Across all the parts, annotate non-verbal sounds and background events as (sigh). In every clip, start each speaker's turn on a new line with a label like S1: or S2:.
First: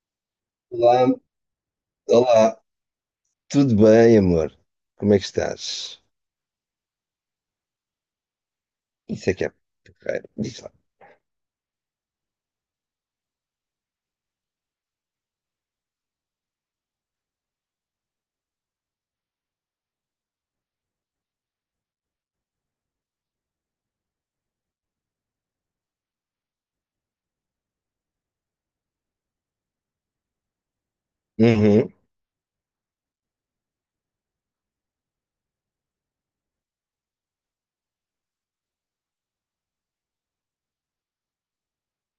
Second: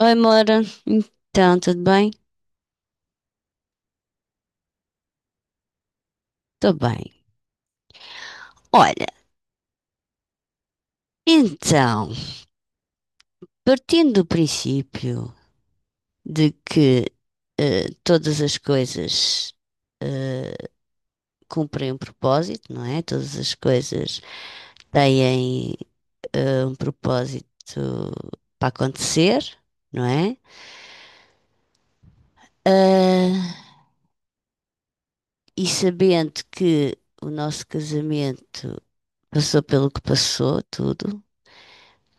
S1: Oi, Mora.
S2: Olá,
S1: Então, tudo bem?
S2: olá, tudo bem, amor? Como é que estás?
S1: Estou bem. Olha,
S2: Isso é que é porreiro. Diz lá.
S1: então, partindo do princípio de que todas as coisas eh, cumprem um propósito, não é? Todas as coisas têm um propósito para acontecer, não é?
S2: Uhum,
S1: Ah, e sabendo que o nosso casamento passou pelo que passou, tudo,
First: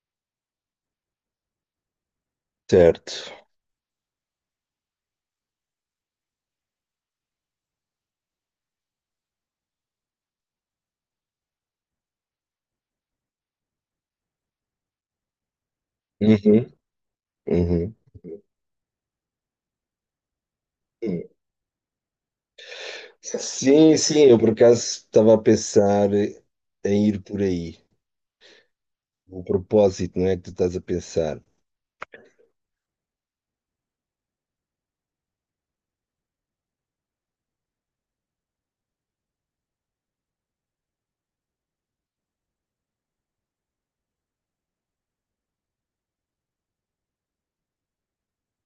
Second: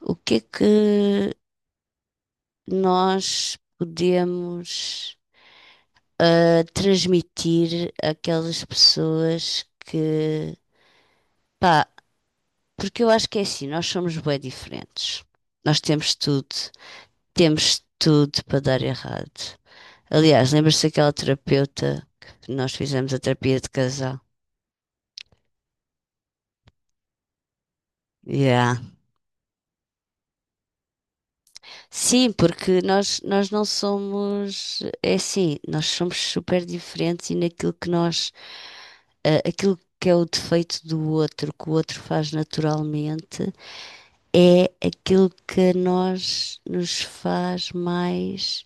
S1: o que é que
S2: certo.
S1: nós podemos transmitir àquelas pessoas que, pá, porque eu acho que é assim, nós somos bem diferentes. Nós
S2: Uhum,
S1: temos
S2: uhum.
S1: tudo para dar errado. Aliás, lembra-se daquela
S2: Hum.
S1: terapeuta que nós fizemos a terapia de
S2: Sim,
S1: casal?
S2: sim, eu por acaso estava a pensar em ir por aí.
S1: Yeah.
S2: O propósito, não é que tu estás a pensar.
S1: Sim, porque nós não somos, é assim, nós somos super diferentes e naquilo que nós aquilo que é o defeito do outro, que o outro faz naturalmente, é aquilo que a nós nos faz mais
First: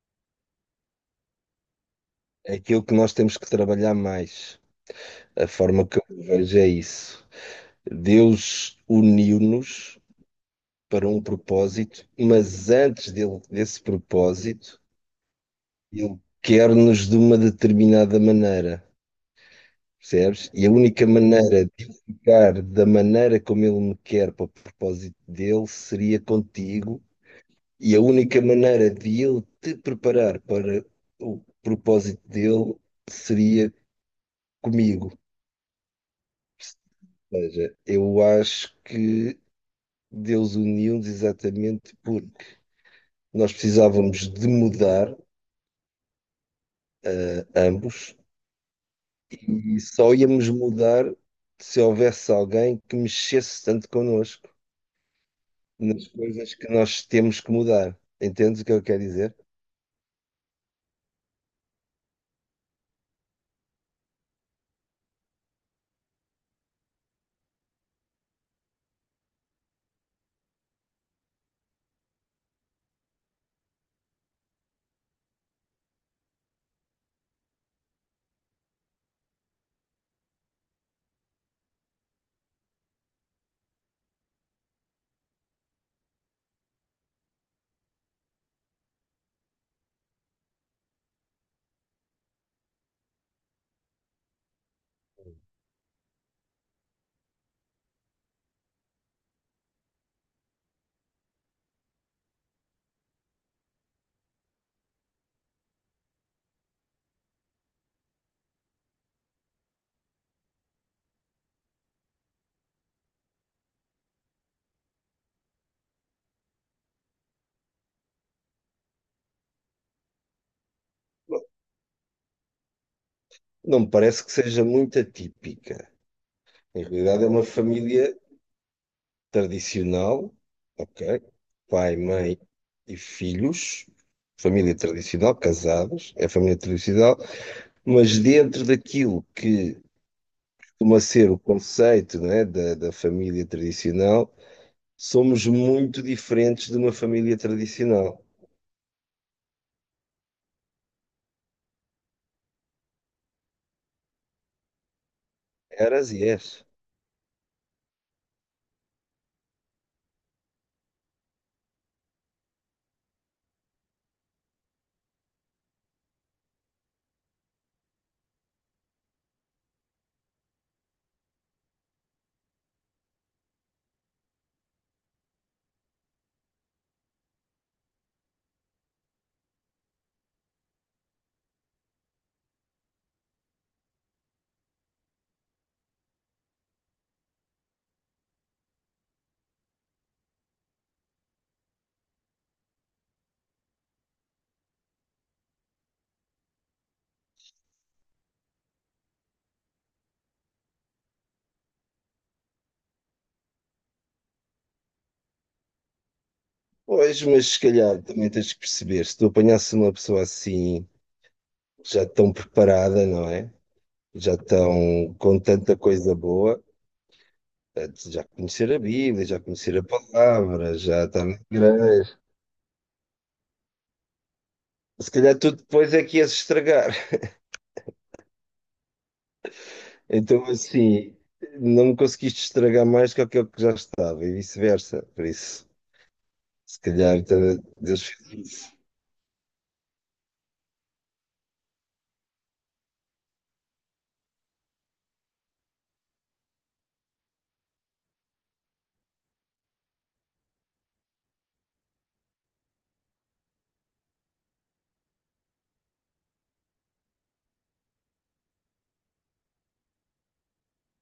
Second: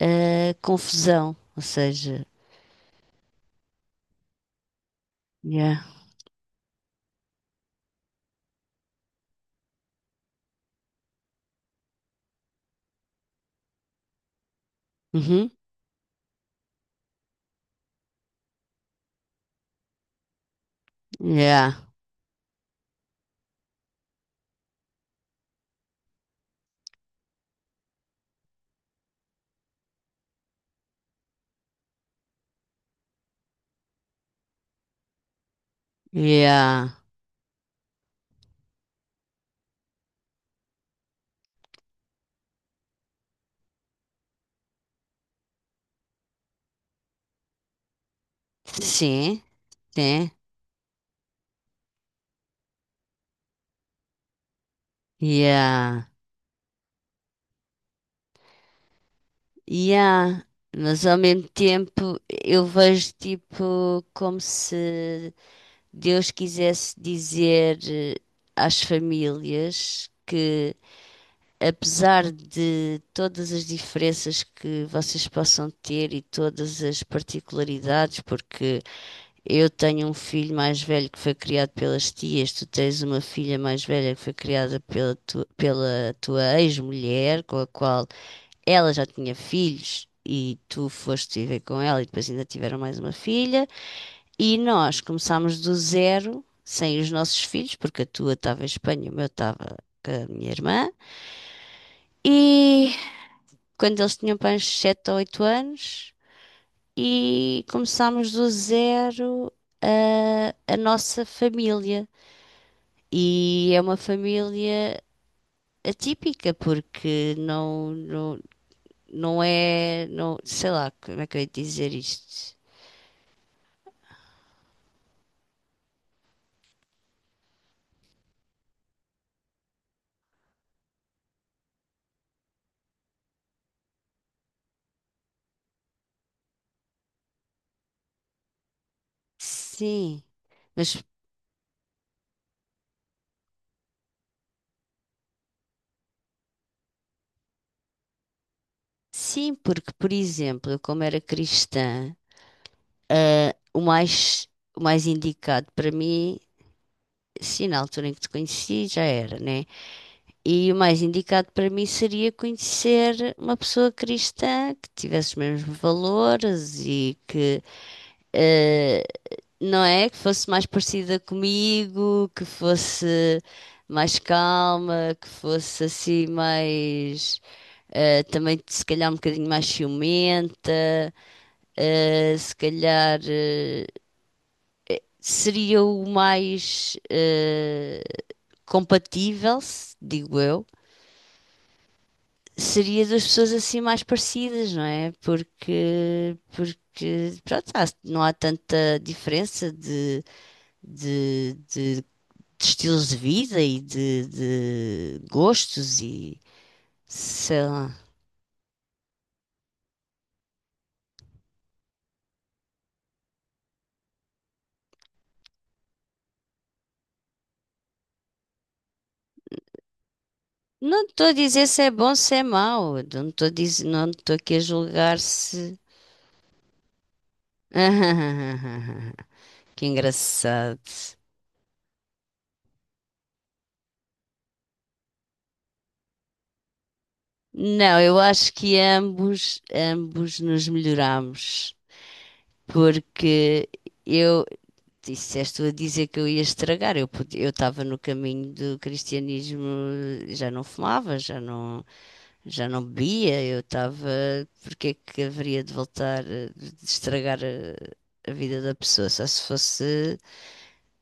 S1: confusão. Ou seja,
S2: É aquilo que nós temos que trabalhar mais. A
S1: yeah,
S2: forma que eu vejo é isso. Deus uniu-nos para um propósito, mas antes desse propósito.
S1: uhum,
S2: Ele quer-nos de uma determinada maneira, percebes? E a única maneira
S1: yeah,
S2: de eu ficar da maneira como ele me quer para o propósito dele seria contigo, e a única maneira de ele te preparar para o propósito dele seria comigo.
S1: yeah,
S2: Ou seja, eu acho que Deus uniu-nos exatamente porque nós precisávamos de mudar ambos,
S1: sim,
S2: e só
S1: sim,
S2: íamos mudar se houvesse alguém que mexesse tanto connosco
S1: yeah,
S2: nas coisas que nós temos que mudar. Entendes o que eu quero dizer?
S1: yeah. Mas ao mesmo tempo eu vejo tipo como se Deus quisesse dizer às famílias que, apesar de todas as diferenças que vocês possam ter e todas as particularidades, porque eu tenho um filho mais velho que foi criado pelas tias, tu tens uma filha mais velha que foi criada pela tua ex-mulher, com a qual ela já tinha filhos. E tu foste viver com ela e depois ainda tiveram mais uma filha. E nós começámos do zero, sem os nossos filhos, porque a tua estava em Espanha, o meu estava com a minha irmã. E quando eles tinham para uns 7 ou 8 anos, e começámos do zero a nossa família. E é uma família atípica, porque não é, não, sei lá, como é que
S2: Bom,
S1: eu ia dizer isto?
S2: não me parece que seja muito atípica. Em realidade, é uma família tradicional, ok? Pai, mãe e filhos. Família tradicional, casados, é família tradicional, mas dentro daquilo que
S1: Sim,
S2: costuma
S1: mas
S2: ser o conceito, né, da família tradicional. Somos muito diferentes de uma família tradicional.
S1: sim, porque, por exemplo, eu como era cristã, ah, o mais, o mais indicado para
S2: Eras e
S1: mim,
S2: és.
S1: sim, na altura em que te conheci, já era, né? E o mais indicado para mim seria conhecer uma pessoa cristã que tivesse os mesmos valores e que, eh, não é? Que fosse mais parecida comigo, que fosse mais calma, que fosse assim mais. Também se calhar um bocadinho mais ciumenta, eh, se calhar eh, seria o mais compatível, digo eu. Seria das pessoas assim mais parecidas, não é? Porque, porque pronto, não há tanta diferença de estilos de vida e de gostos e
S2: Pois, mas se
S1: sei lá.
S2: calhar também tens que perceber, se tu apanhasse uma pessoa assim, já tão preparada, não é? Já tão com tanta coisa boa, já conhecer a Bíblia, já conhecer a palavra,
S1: Não
S2: já está
S1: estou a
S2: na
S1: dizer se é bom,
S2: igreja.
S1: se é mau. Não estou a dizer, não estou aqui a
S2: Se
S1: julgar
S2: calhar tu
S1: se.
S2: depois é que ias estragar. (laughs)
S1: (laughs) Que
S2: Então,
S1: engraçado.
S2: assim, não me conseguiste estragar mais que aquilo que já estava e vice-versa. Por isso, se calhar,
S1: Não,
S2: Deus.
S1: eu acho que ambos nos melhoramos, porque eu, disseste a dizer que eu ia estragar. Eu estava no caminho do cristianismo, já não fumava, já não bebia. Eu estava. Porque é que haveria de voltar a de estragar a vida da pessoa? Só se fosse,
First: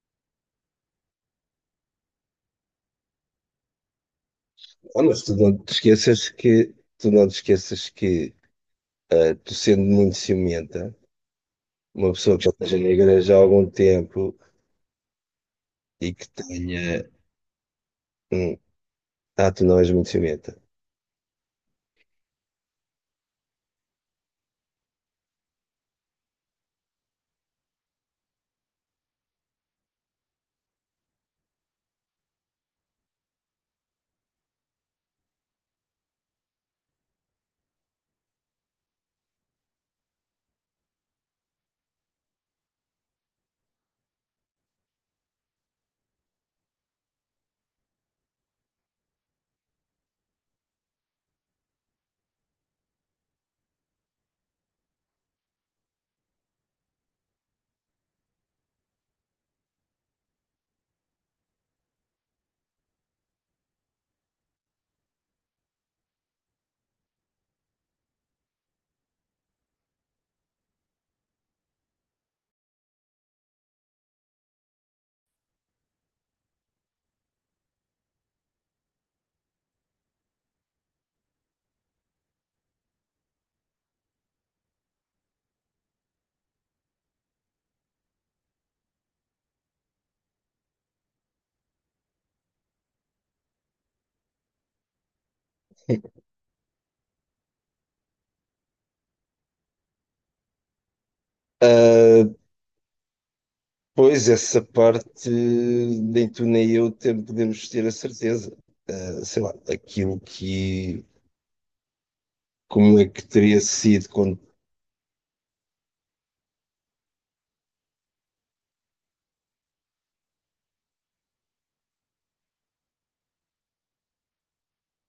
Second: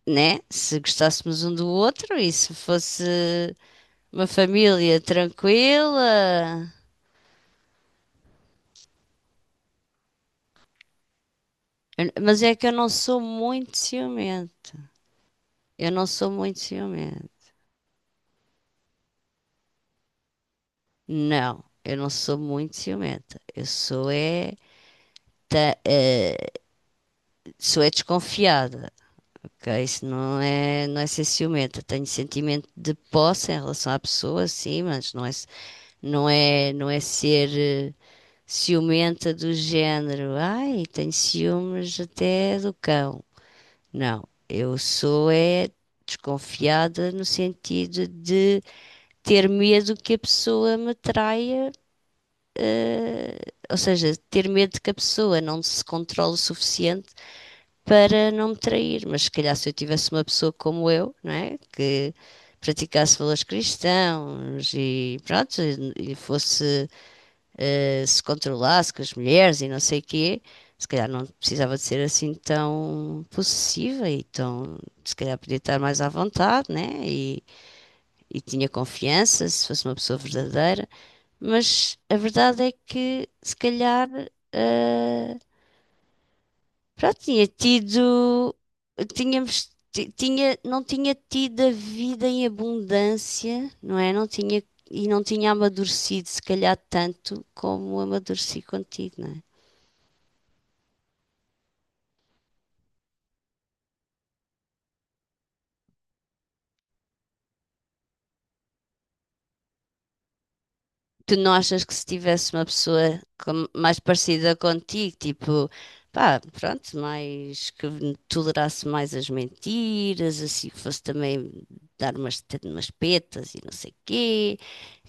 S1: né? Se gostássemos um do outro e se fosse uma família
S2: Ah, mas tu não te esqueças
S1: tranquila.
S2: que, tu não te esqueças que tu sendo muito ciumenta,
S1: Eu-
S2: uma pessoa
S1: mas
S2: que já
S1: é que eu
S2: esteja
S1: não
S2: na
S1: sou
S2: igreja há algum
S1: muito
S2: tempo
S1: ciumenta. Eu não
S2: e que
S1: sou muito
S2: tenha.
S1: ciumenta.
S2: hum, tu não és muito ciumenta.
S1: Não, eu não sou muito ciumenta. Eu sou é tá, sou é desconfiada, ok? Não é ser ciumenta. Tenho sentimento de posse em relação à pessoa, sim, mas não é ser ciumenta do género. Ai, tenho ciúmes até do cão. Não, eu sou é desconfiada no sentido de ter medo que a pessoa me traia, eh, ou seja, ter medo que a pessoa não se controle o suficiente para não me trair. Mas se calhar se eu tivesse uma pessoa como eu, não é? Que praticasse valores cristãos e pronto, e fosse, se controlasse com as mulheres e não sei o quê, se calhar não precisava de ser assim tão possessiva e tão, se calhar podia estar mais à vontade, né? E tinha confiança, se fosse uma pessoa verdadeira. Mas a verdade é que, se calhar, eh, pronto, tinha tido não tinha tido a vida em abundância, não é? Não tinha, e não tinha amadurecido, se calhar, tanto como amadureci contigo, não é?
S2: Ah, pois, essa parte nem tu nem eu podemos ter a certeza. Ah, sei lá, aquilo que.
S1: Tu não achas que se tivesse uma
S2: Como é
S1: pessoa
S2: que teria
S1: mais
S2: sido quando.
S1: parecida contigo, tipo, pá, pronto, mais que tolerasse mais as mentiras, assim, que fosse também dar umas, umas petas e não sei quê,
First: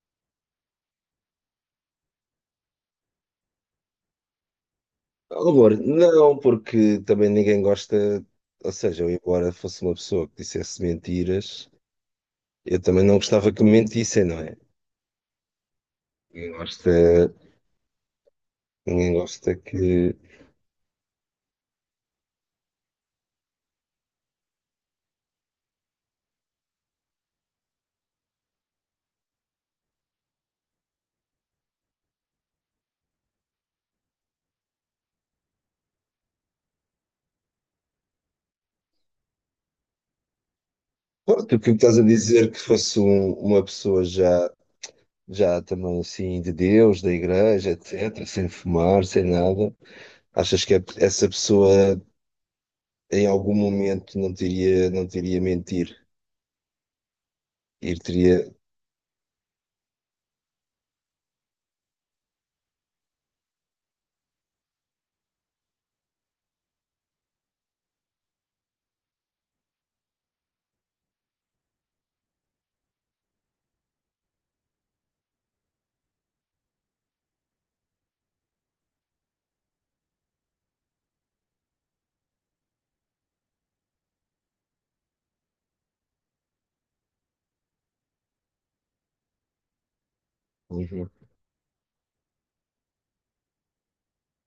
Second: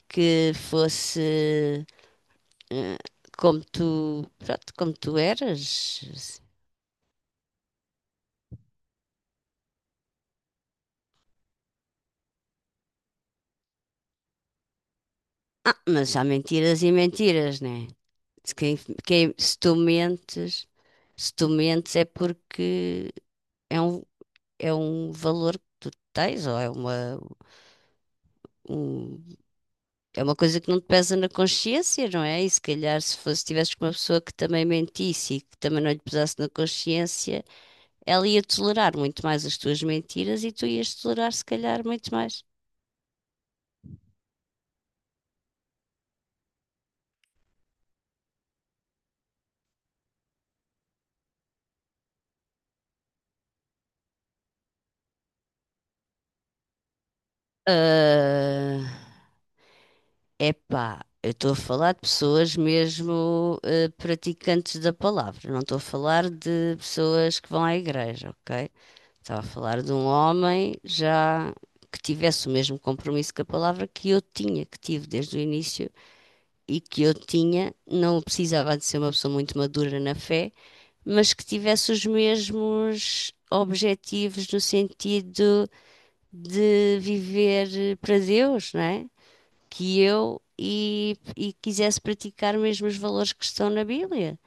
S1: que fosse eh, como tu, pronto, como tu
S2: Amor, não,
S1: eras.
S2: porque também ninguém gosta. Ou seja, eu, embora fosse uma pessoa que dissesse mentiras, eu também não gostava que me mentissem, não é?
S1: Ah, mas há
S2: Ninguém
S1: mentiras e
S2: gosta,
S1: mentiras, né? Se, quem,
S2: ninguém
S1: quem-
S2: gosta
S1: se tu
S2: que.
S1: mentes, se tu mentes é porque é um, é um valor que tu tens, ou um- é uma coisa que não te pesa na consciência, não é? E se calhar se fosse, tivesses com uma pessoa que também mentisse e que também não lhe pesasse na consciência, ela ia tolerar muito mais as tuas mentiras e tu ias tolerar, se
S2: Pronto, o que
S1: calhar,
S2: estás a
S1: muito mais.
S2: dizer que fosse uma pessoa já, também assim de Deus, da igreja, etc., sem fumar, sem nada. Achas que essa pessoa em algum momento não teria, mentir? Ir teria.
S1: Ah, epá, eu estou a falar de pessoas mesmo praticantes da palavra, não estou a falar de pessoas que vão à igreja, ok? Estava a falar de um homem já que tivesse o mesmo compromisso com a palavra que eu tinha, que tive desde o início e que eu tinha, não precisava de ser uma pessoa muito madura na fé, mas que tivesse os mesmos objetivos no sentido de viver para Deus, não é? Que eu
S2: Uhum.
S1: e quisesse praticar mesmo os valores que estão na Bíblia.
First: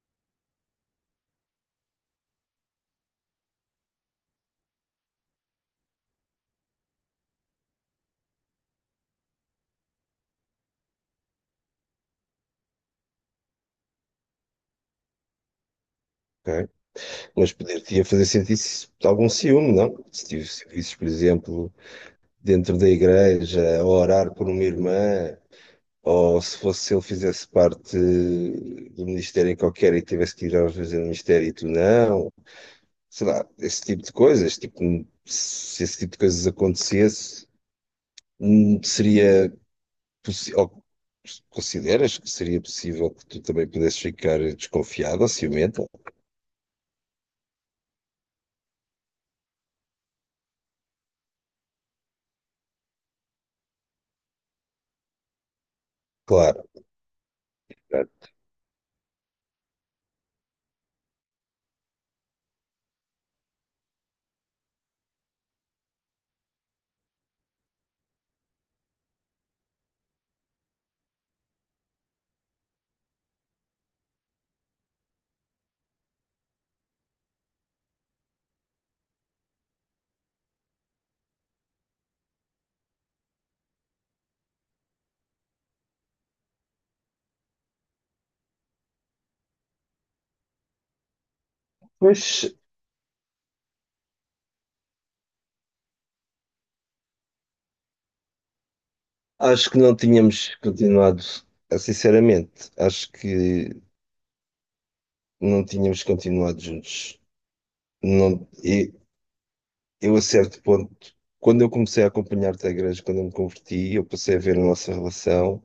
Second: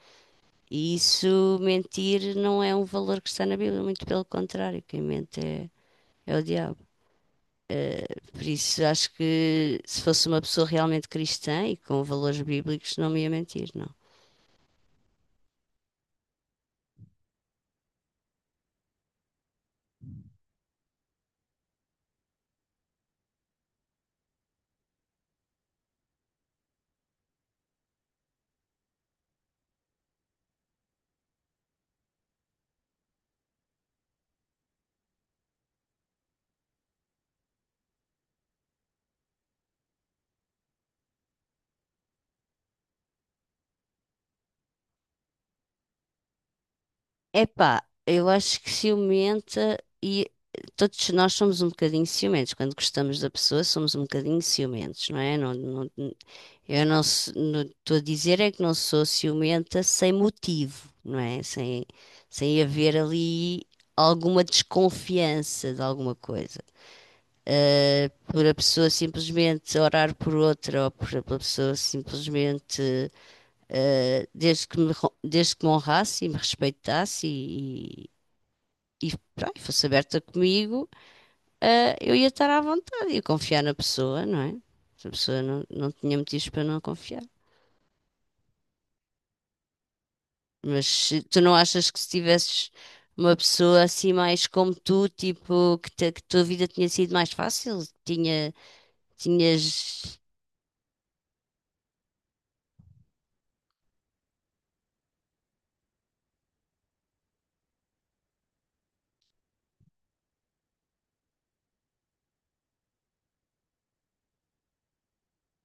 S1: E isso, mentir, não é um valor que está na Bíblia, muito pelo contrário, quem mente é o diabo. Eh, por isso, acho que se fosse uma pessoa realmente cristã e com valores bíblicos, não me ia mentir, não.
S2: Ok. Mas poder-te fazer sentir -se algum ciúme, não? Se por exemplo, dentro da igreja, a orar por uma irmã, ou se fosse ele fizesse parte do ministério em qualquer e tivesse que ir às vezes ao ministério e tu não, sei lá, esse tipo de coisas, tipo, se esse tipo de coisas acontecesse, seria possível, consideras que seria possível que tu também pudesses ficar desconfiado ou ciumento?
S1: Epá, eu acho que ciumenta e todos nós somos um bocadinho ciumentos. Quando gostamos da pessoa, somos um bocadinho ciumentos, não é? Não, não,
S2: Claro.
S1: eu não estou a dizer é que não sou ciumenta sem motivo, não é? Sem, sem haver ali alguma desconfiança de alguma coisa. Ah, por a pessoa simplesmente orar por outra, ou por pela pessoa simplesmente, ah, desde que me honrasse e me respeitasse pá, e fosse aberta comigo, ah, eu ia estar à vontade, ia confiar na pessoa, não é? Se a pessoa não, não tinha motivos para não confiar. Mas se- tu não achas que se
S2: Pois
S1: tivesses uma pessoa assim mais como tu, tipo, que a tua vida tinha sido mais fácil? Tinha,
S2: acho que não
S1: tinhas...
S2: tínhamos continuado, sinceramente, acho que não tínhamos continuado juntos. Não, e eu a certo ponto, quando eu comecei a acompanhar-te à igreja, quando eu me converti, eu passei a ver a nossa relação,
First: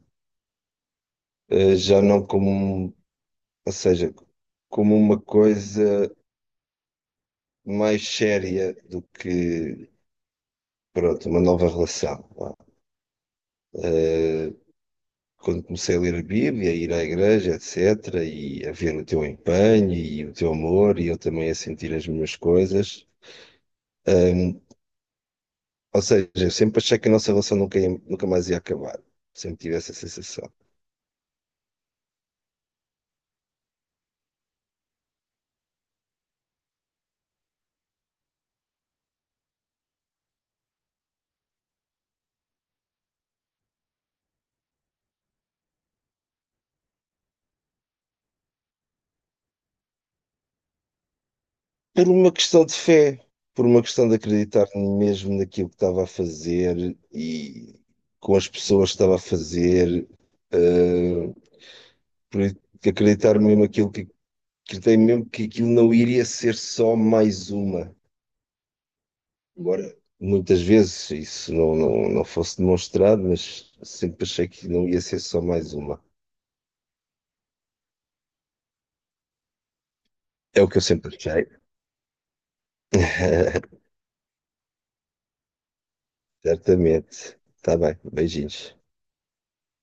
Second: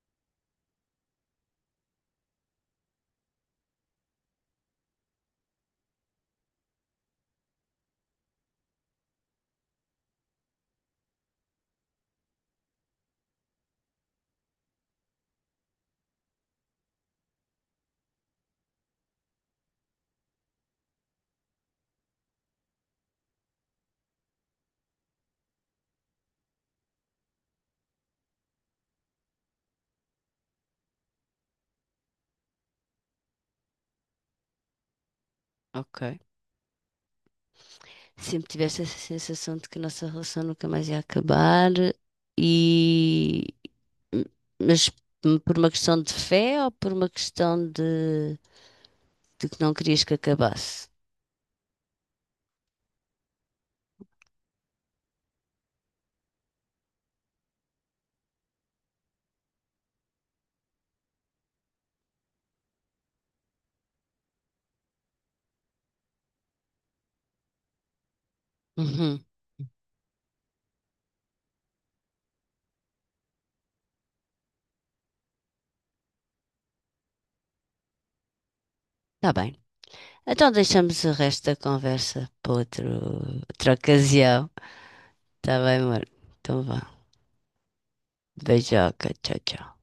S2: já não como, ou seja, como uma coisa mais séria do que, pronto, uma nova relação. Vá. Eh, quando comecei a ler a Bíblia, a ir à igreja, etc., e a ver o teu empenho e o teu amor, e eu também a sentir as minhas coisas. Ou seja, eu sempre achei que a nossa relação nunca, nunca mais ia acabar. Sempre tive essa sensação.
S1: Ok. Sempre tiveste essa sensação de que a nossa relação nunca mais ia acabar e... Mas por uma questão de fé ou por uma questão de que não querias que acabasse?
S2: Por uma questão de fé, por uma questão de acreditar mesmo naquilo que estava a fazer e com as pessoas que estava a fazer, eh, por acreditar mesmo aquilo que acreditei mesmo que aquilo não iria ser só mais uma.
S1: Uhum.
S2: Agora, muitas vezes isso não fosse demonstrado, mas sempre achei que não ia ser só mais uma.
S1: Tá bem. Então
S2: É o que eu
S1: deixamos o
S2: sempre
S1: resto
S2: achei.
S1: da conversa para outra
S2: (laughs)
S1: ocasião. Tá bem, amor. Então vá.
S2: Certamente. Está bem, beijinhos.
S1: Beijoca. Tchau, tchau.